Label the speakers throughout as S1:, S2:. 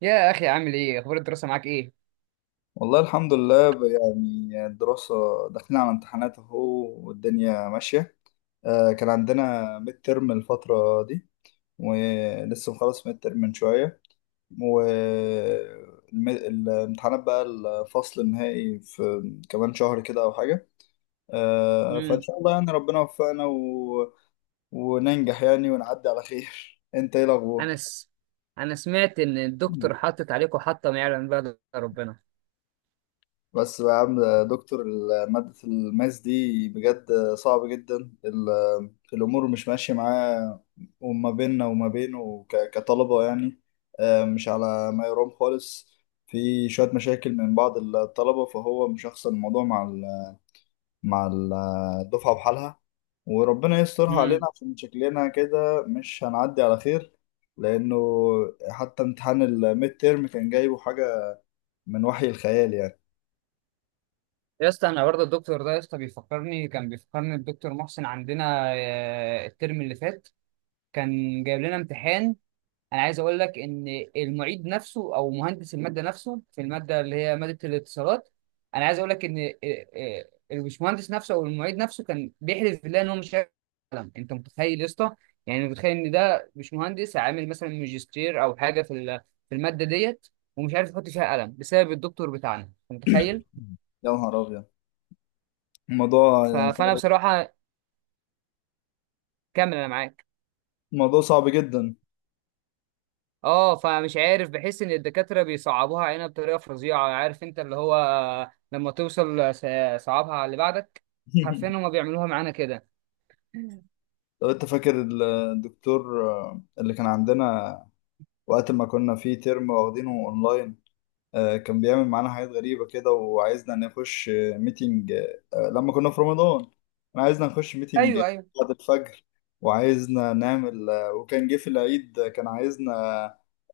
S1: يا اخي، عامل ايه؟ اخبار الدراسه معاك ايه؟
S2: والله الحمد لله يعني الدراسة داخلين على امتحانات اهو، والدنيا ماشية. كان عندنا ميد ترم الفترة دي، ولسه مخلص ميد ترم من شوية. والامتحانات بقى الفصل النهائي في كمان شهر كده أو حاجة. فإن
S1: امم.
S2: شاء الله يعني ربنا يوفقنا وننجح يعني ونعدي على خير. أنت إيه الأخبار؟
S1: انا س... انا سمعت ان الدكتور حاطط عليكم حطه ما يعلم بها إلا ربنا.
S2: بس بقى يا عم يا دكتور مادة الماس دي بجد صعبة جدا. ال- الأمور مش ماشية معاه، وما بيننا وما بينه كطلبة يعني. مش على ما يرام خالص. في شوية مشاكل من بعض الطلبة فهو مشخصن الموضوع مع مع ال- الدفعة بحالها. وربنا يسترها
S1: امم.
S2: علينا عشان شكلنا كده مش هنعدي على خير. لأنه حتى امتحان الميد تيرم كان جايبه حاجة من وحي الخيال يعني.
S1: يا اسطى، انا برضه الدكتور ده يا اسطى بيفكرني كان الدكتور محسن عندنا. الترم اللي فات كان جايب لنا امتحان. انا عايز اقول لك ان المعيد نفسه او مهندس الماده نفسه في الماده اللي هي ماده الاتصالات. انا عايز اقول لك ان إيه- إيه، البشمهندس نفسه او المعيد نفسه كان بيحلف بالله ان هو مش هيعلم. انت متخيل يا اسطى؟ يعني متخيل ان ده بشمهندس عامل مثلا ماجستير او حاجه في الماده ديت، ومش عارف يحط فيها قلم بسبب الدكتور بتاعنا. انت متخيل؟
S2: يا نهار أبيض، الموضوع
S1: فانا
S2: صعب،
S1: بصراحه، كمل انا معاك.
S2: الموضوع صعب جدا.
S1: اه، فمش عارف، بحس ان الدكاتره بيصعبوها علينا بطريقه فظيعه. عارف انت اللي هو لما توصل س- صعبها على اللي بعدك. حرفيا هما بيعملوها معانا كده.
S2: لو انت فاكر الدكتور اللي كان عندنا وقت ما كنا في ترم واخدينه اونلاين. كان بيعمل معانا حاجات غريبة كده، وعايزنا نخش ميتنج. لما كنا في رمضان كان عايزنا نخش ميتنج
S1: ايوه، ايوه،
S2: بعد الفجر، وعايزنا نعمل وكان جه في العيد كان عايزنا،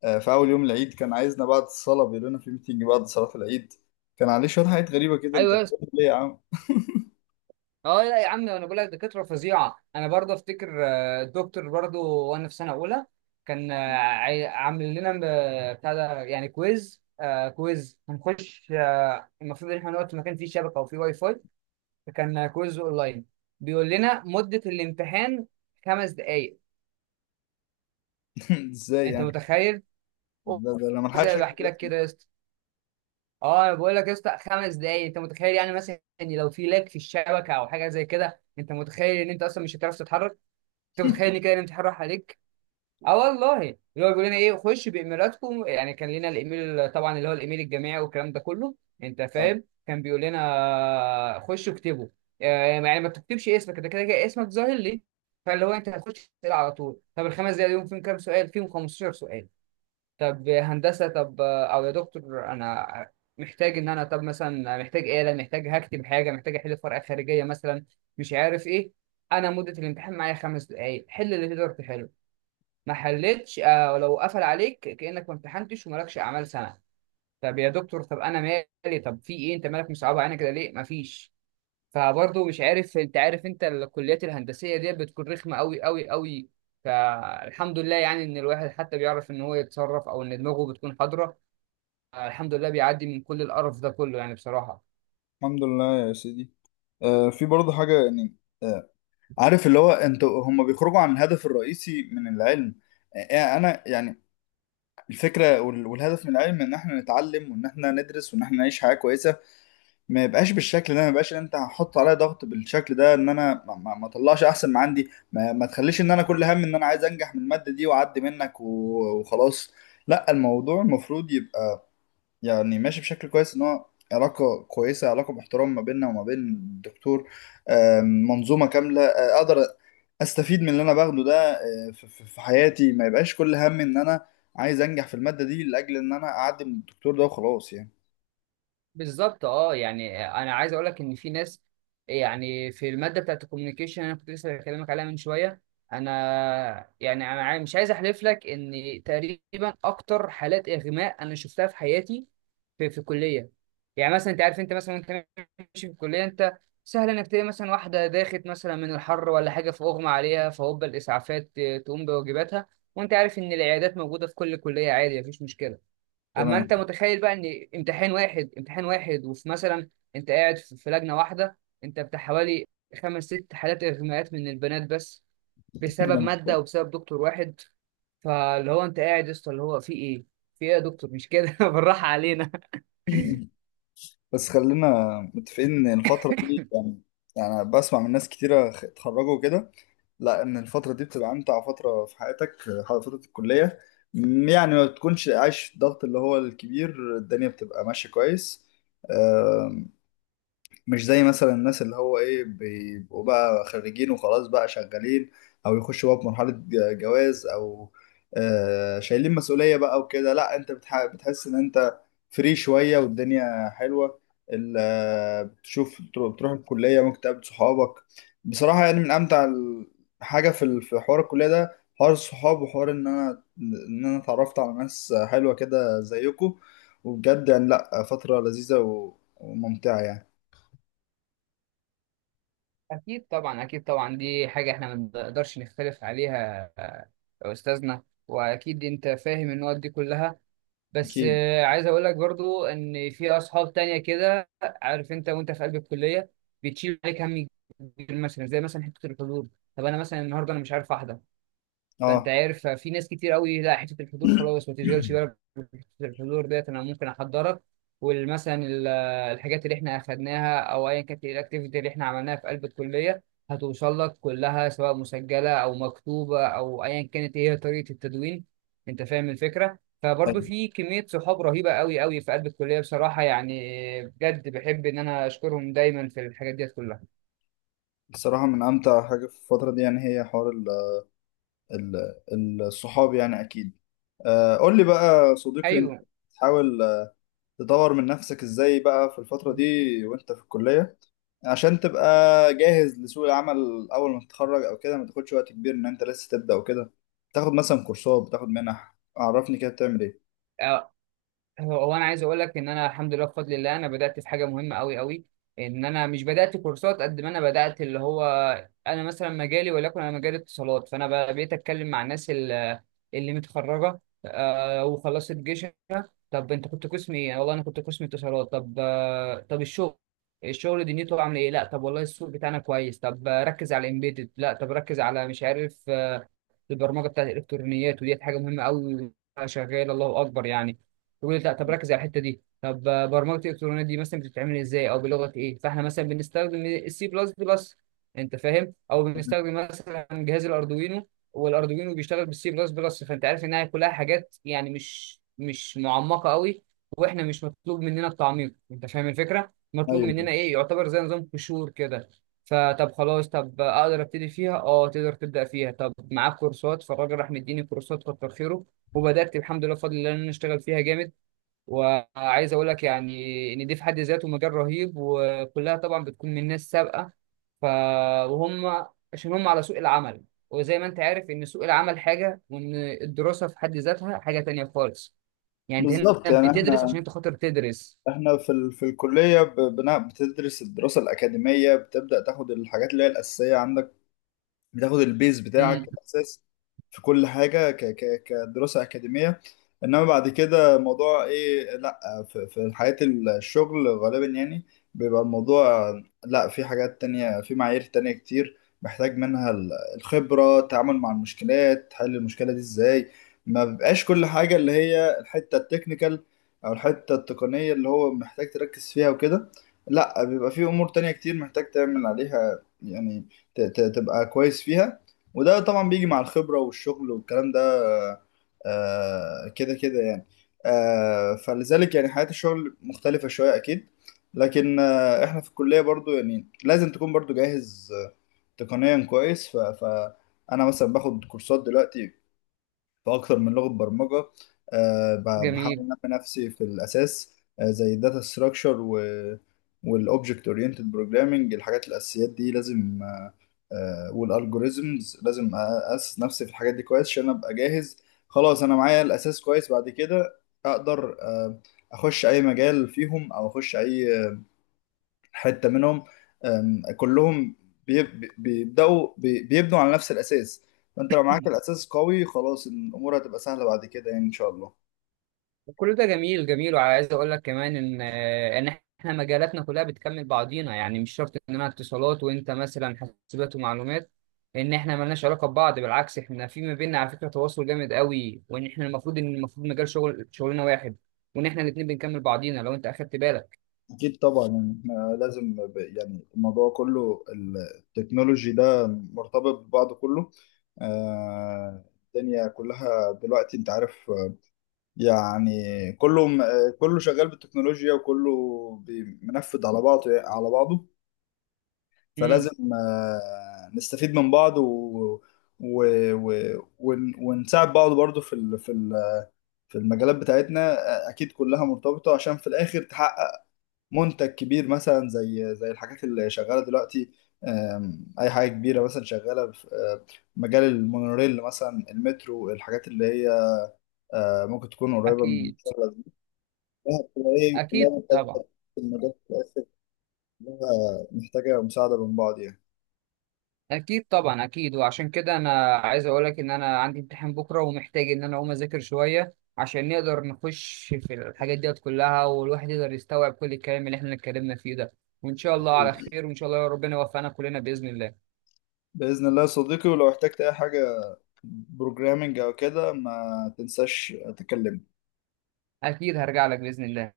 S2: في أول يوم العيد كان عايزنا بعد الصلاة، بيقول لنا في ميتنج بعد صلاة العيد. كان عليه شوية حاجات غريبة كده، انت
S1: ايوه يا اسطى.
S2: بتقول ليه يا عم؟
S1: اه لا يا عم، انا بقول لك دكاتره فظيعه. انا برضه افتكر الدكتور برضه وانا في سنه اولى كان، عامل لنا بتاع ده يعني كويز، كويز هنخش. المفروض ان احنا نقعد في مكان فيه شبكه وفيه واي فاي. فكان كويز اونلاين. بيقول لنا مده الامتحان 5 دقائق.
S2: ازاي
S1: انت
S2: يعني؟
S1: متخيل؟
S2: ده انا
S1: زي
S2: ملحقش
S1: ما
S2: اكتب
S1: بحكي لك
S2: اسمي.
S1: كده يا اسطى. اه، انا بقول لك يا اسطى، 5 دقايق. انت متخيل؟ يعني مثلا ان لو في لاج في الشبكه او حاجه زي كده، انت متخيل ان انت اصلا مش هتعرف تتحرك؟ انت متخيل ان كده الامتحان راح عليك؟ اه والله، اللي هو بيقول لنا ايه، خش بايميلاتكم. يعني كان لنا الايميل طبعا، اللي هو الايميل الجامعي والكلام ده كله. انت
S2: آه،
S1: فاهم؟ كان بيقول لنا خش اكتبه. يعني ما تكتبش اسمك، انت كده كده اسمك ظاهر ليه. فاللي هو انت هتخش تسال على طول. طب الخمس دقايق دول فيهم كام سؤال؟ فيهم 15 سؤال. طب هندسة، طب أو يا دكتور، أنا محتاج إن أنا، طب مثلا محتاج آلة، محتاج هكتب حاجة، محتاج أحل ورقة خارجية مثلا، مش عارف إيه. أنا مدة الامتحان معايا 5 دقايق. حل اللي تقدر تحله، ما حلتش آه، لو قفل عليك كأنك ما امتحنتش ومالكش أعمال سنة. طب يا دكتور، طب أنا مالي، طب في إيه، أنت مالك مصعبة علينا كده ليه؟ مفيش. فبرضه مش عارف، أنت عارف أنت الكليات الهندسية دي بتكون رخمة أوي أوي أوي. فالحمد لله يعني إن الواحد حتى بيعرف إن هو يتصرف، أو إن دماغه بتكون حاضرة. الحمد لله بيعدي من كل القرف ده كله يعني، بصراحة.
S2: الحمد لله يا سيدي. آه، في برضه حاجه يعني. آه، عارف اللي هو انت هم بيخرجوا عن الهدف الرئيسي من العلم. انا يعني الفكره والهدف من العلم ان احنا نتعلم وان احنا ندرس وان احنا نعيش حياه كويسه. ما يبقاش بالشكل ده، ما يبقاش ان انت هتحط عليا ضغط بالشكل ده ان انا ما اطلعش احسن ما عندي، ما تخليش ان انا كل هم ان انا عايز انجح من الماده دي واعدي منك وخلاص. لا، الموضوع المفروض يبقى يعني ماشي بشكل كويس، ان هو علاقة كويسة، علاقة محترمة ما بيننا وما بين الدكتور. منظومة كاملة، اقدر استفيد من اللي انا باخده ده في في حياتي. ما يبقاش كل هم ان انا عايز انجح في المادة دي لاجل ان انا اعدي من الدكتور ده وخلاص يعني.
S1: بالظبط. اه، يعني انا عايز اقول لك ان في ناس، يعني في المادة بتاعت الكوميونيكيشن، انا كنت لسه بكلمك عليها من شوية. انا يعني انا عاي- مش عايز احلف لك ان تقريبا اكتر حالات اغماء انا شفتها في حياتي في الكلية. يعني مثلا انت عارف، انت مثلا وانت ماشي في الكلية، انت سهل انك تلاقي مثلا واحدة داخت مثلا من الحر ولا حاجة فاغمى عليها، فهوب الاسعافات تقوم بواجباتها. وانت عارف ان العيادات موجودة في كل كلية، عادي، مفيش مشكلة. اما انت
S2: تمام.
S1: متخيل بقى ان امتحان واحد، امتحان واحد وفي مثلا، انت قاعد في لجنه واحده، انت بتاع حوالي خمس ست حالات اغماءات من البنات بس، بسبب ماده وبسبب دكتور واحد. فاللي هو انت قاعد يا اسطى اللي هو في ايه، في ايه يا دكتور، مش كده؟ بالراحه علينا.
S2: بس خلينا متفقين ان الفترة دي يعني، يعني بسمع من ناس كتيرة اتخرجوا وكده، لا ان الفترة دي بتبقى امتع فترة في حياتك، فترة الكلية. يعني ما بتكونش عايش الضغط اللي هو الكبير، الدنيا بتبقى ماشية كويس. آه، مش زي مثلا الناس اللي هو ايه بيبقوا بقى خريجين وخلاص بقى شغالين، او يخشوا بقى في مرحلة جواز، او آه شايلين مسؤولية بقى وكده. لا، انت بتحس ان انت فري شوية والدنيا حلوة. بتشوف، بتروح الكلية ممكن تقابل صحابك. بصراحة يعني من امتع حاجة في في حوار الكلية ده، حوار الصحاب وحوار ان انا اتعرفت على ناس حلوة كده زيكم. وبجد يعني لا، فترة لذيذة وممتعة يعني.
S1: اكيد طبعا، اكيد طبعا، دي حاجه احنا ما نقدرش نختلف عليها يا استاذنا، واكيد انت فاهم النقط دي كلها. بس
S2: أكيد.
S1: عايز اقول لك برضو ان في اصحاب تانية كده، عارف انت وانت في قلب الكليه بتشيل عليك هم كبير، مثلا زي مثلا حته الحضور. طب انا مثلا النهارده انا مش عارف احضر، فانت
S2: أه.
S1: عارف في ناس كتير قوي، لا حته الحضور خلاص، ما تشغلش بالك بحته الحضور ديت، انا ممكن احضرك. والمثلا الحاجات اللي احنا اخدناها، او ايا كانت الاكتيفيتي اللي احنا عملناها في قلب الكليه، هتوصل لك كلها، سواء مسجله او مكتوبه او ايا كانت هي طريقه التدوين. انت فاهم الفكره؟ فبرضه
S2: أيوة.
S1: في كميه صحاب رهيبه قوي قوي في قلب الكليه، بصراحه يعني. بجد بحب ان انا اشكرهم دايما في الحاجات ديت كلها.
S2: الصراحة من أمتع حاجة في الفترة دي يعني هي حوار ال الصحاب يعني، أكيد. آه، قول لي بقى صديقي، أنت بتحاول آه، تطور من نفسك إزاي بقى في الفترة
S1: ايوه.
S2: دي وأنت في الكلية، عشان تبقى جاهز لسوق العمل أول ما تتخرج أو كده، ما تاخدش وقت كبير إن أنت لسه تبدأ وكده. تاخد مثلا كورسات، بتاخد منح، عرفني كده بتعمل إيه؟
S1: هو انا عايز اقول لك ان انا، الحمد لله بفضل الله، انا بدات في حاجه مهمه قوي قوي. ان انا مش بدات كورسات قد ما انا بدات اللي هو، انا مثلا مجالي، وليكن انا مجال اتصالات، بقيت اتكلم مع الناس اللي متخرجه وخلصت جيشها. طب انت كنت قسم ايه؟ والله انا كنت قسم اتصالات. طب طب الشغل، الشغل دنيته عامله ايه؟ لا طب والله السوق بتاعنا كويس. طب ركز على الامبيدد. لا طب ركز على، مش عارف، البرمجه بتاعت الالكترونيات، وديت حاجه مهمه قوي، شغال، الله اكبر يعني. يقول لي لا طب ركز على الحته دي. طب برمجه الالكترونيات دي مثلا بتتعمل ازاي، او بلغه ايه؟ فاحنا مثلا بنستخدم السي بلس بلس، انت فاهم، او بنستخدم مثلا جهاز الاردوينو، والاردوينو بيشتغل بالسي بلس بلس. فانت عارف انها كلها حاجات يعني مش معمقه قوي، واحنا مش مطلوب مننا التعميق. انت فاهم الفكره؟ مطلوب
S2: أيوه.
S1: مننا ايه، يعتبر زي نظام قشور كده. فطب خلاص، طب اقدر ابتدي فيها؟ اه تقدر تبدا فيها. طب معاك كورسات؟ فالراجل راح مديني كورسات، كتر خيره، وبدات الحمد لله بفضل الله ان انا اشتغل فيها جامد. وعايز اقول لك يعني ان دي في حد ذاته مجال رهيب، وكلها طبعا بتكون من ناس سابقه، ف وهم عشان هم على سوق العمل. وزي ما انت عارف ان سوق العمل حاجه، وان الدراسه في حد ذاتها حاجه تانية خالص. يعني انت هنا
S2: بالظبط يعني
S1: بتدرس عشان
S2: إحنا
S1: انت خاطر تدرس.
S2: احنا في في الكلية بتدرس، الدراسة الأكاديمية بتبدأ تاخد الحاجات اللي هي الأساسية عندك، بتاخد البيز بتاعك
S1: امم.
S2: الاساس في كل حاجه ك كدراسه اكاديميه. انما بعد كده موضوع ايه، لا في، في حياه الشغل غالبا يعني بيبقى الموضوع، لا في حاجات تانية، في معايير تانية كتير محتاج منها الخبرة، التعامل مع المشكلات، حل المشكلة دي ازاي. ما بيبقاش كل حاجة اللي هي الحتة التكنيكال او الحتة التقنية اللي هو محتاج تركز فيها وكده. لا، بيبقى في امور تانية كتير محتاج تعمل عليها يعني، تبقى كويس فيها. وده طبعا بيجي مع الخبرة والشغل والكلام ده آه، كده كده يعني. آه، فلذلك يعني حياة الشغل مختلفة شوية أكيد. لكن آه، احنا في الكلية برضو يعني لازم تكون برضو جاهز آه، تقنيا كويس. فأنا مثلا باخد كورسات دلوقتي في اكتر من لغه برمجه. آه، بحاول
S1: جميل.
S2: انمي نفسي في الاساس آه، زي الداتا ستراكشر والاوبجكت اورينتد بروجرامنج، الحاجات الاساسيات دي لازم، والالجوريزمز لازم اسس نفسي في الحاجات دي كويس عشان ابقى جاهز. خلاص، انا معايا الاساس كويس، بعد كده اقدر آه، اخش اي مجال فيهم او اخش اي حته منهم. أم، كلهم بيبداوا، بيبنوا على نفس الاساس. فانت لو معاك الاساس قوي خلاص الامور هتبقى سهله بعد كده يعني ان شاء الله.
S1: وكل ده جميل، جميل. وعايز اقول لك كمان ان احنا مجالاتنا كلها بتكمل بعضينا، يعني مش شرط ان انا اتصالات وانت مثلا حاسبات ومعلومات ان احنا ملناش علاقه ببعض. بالعكس، احنا في ما بيننا على فكره تواصل جامد قوي، وان احنا المفروض ان مجال شغلنا واحد، وان احنا الاثنين بنكمل بعضينا لو انت اخدت بالك.
S2: اكيد طبعا، يعني احنا لازم يعني الموضوع كله التكنولوجي ده مرتبط ببعضه كله. آه، الدنيا كلها دلوقتي انت عارف آه، يعني كله كله شغال بالتكنولوجيا، وكله منفذ على بعضه، على بعضه.
S1: امم.
S2: فلازم آه، نستفيد من بعض و... ونساعد بعض برضو في في المجالات بتاعتنا. آه، اكيد كلها مرتبطة عشان في الاخر تحقق منتج كبير، مثلا زي الحاجات اللي شغالة دلوقتي. آم، اي حاجة كبيرة مثلا شغالة في آه، مجال المونوريل مثلا، المترو، الحاجات اللي هي آه، ممكن تكون قريبة من
S1: اكيد.
S2: شغلها، بتبقى ايه كلها
S1: اكيد طبعا،
S2: مرتبطة في المجال في الاخر، كلها محتاجة مساعدة من بعض
S1: اكيد طبعا، اكيد. وعشان كده انا عايز اقول لك ان انا عندي امتحان بكره، ومحتاج ان انا اقوم اذاكر شويه، عشان نقدر نخش في الحاجات ديت كلها، والواحد يقدر يستوعب كل الكلام اللي احنا اتكلمنا فيه ده. وان شاء الله على
S2: يعني.
S1: خير، وان شاء الله ربنا يوفقنا كلنا باذن الله.
S2: بإذن الله يا صديقي، ولو احتجت أي حاجة بروجرامنج أو كده ما تنساش تكلمني.
S1: اكيد هرجع لك باذن الله.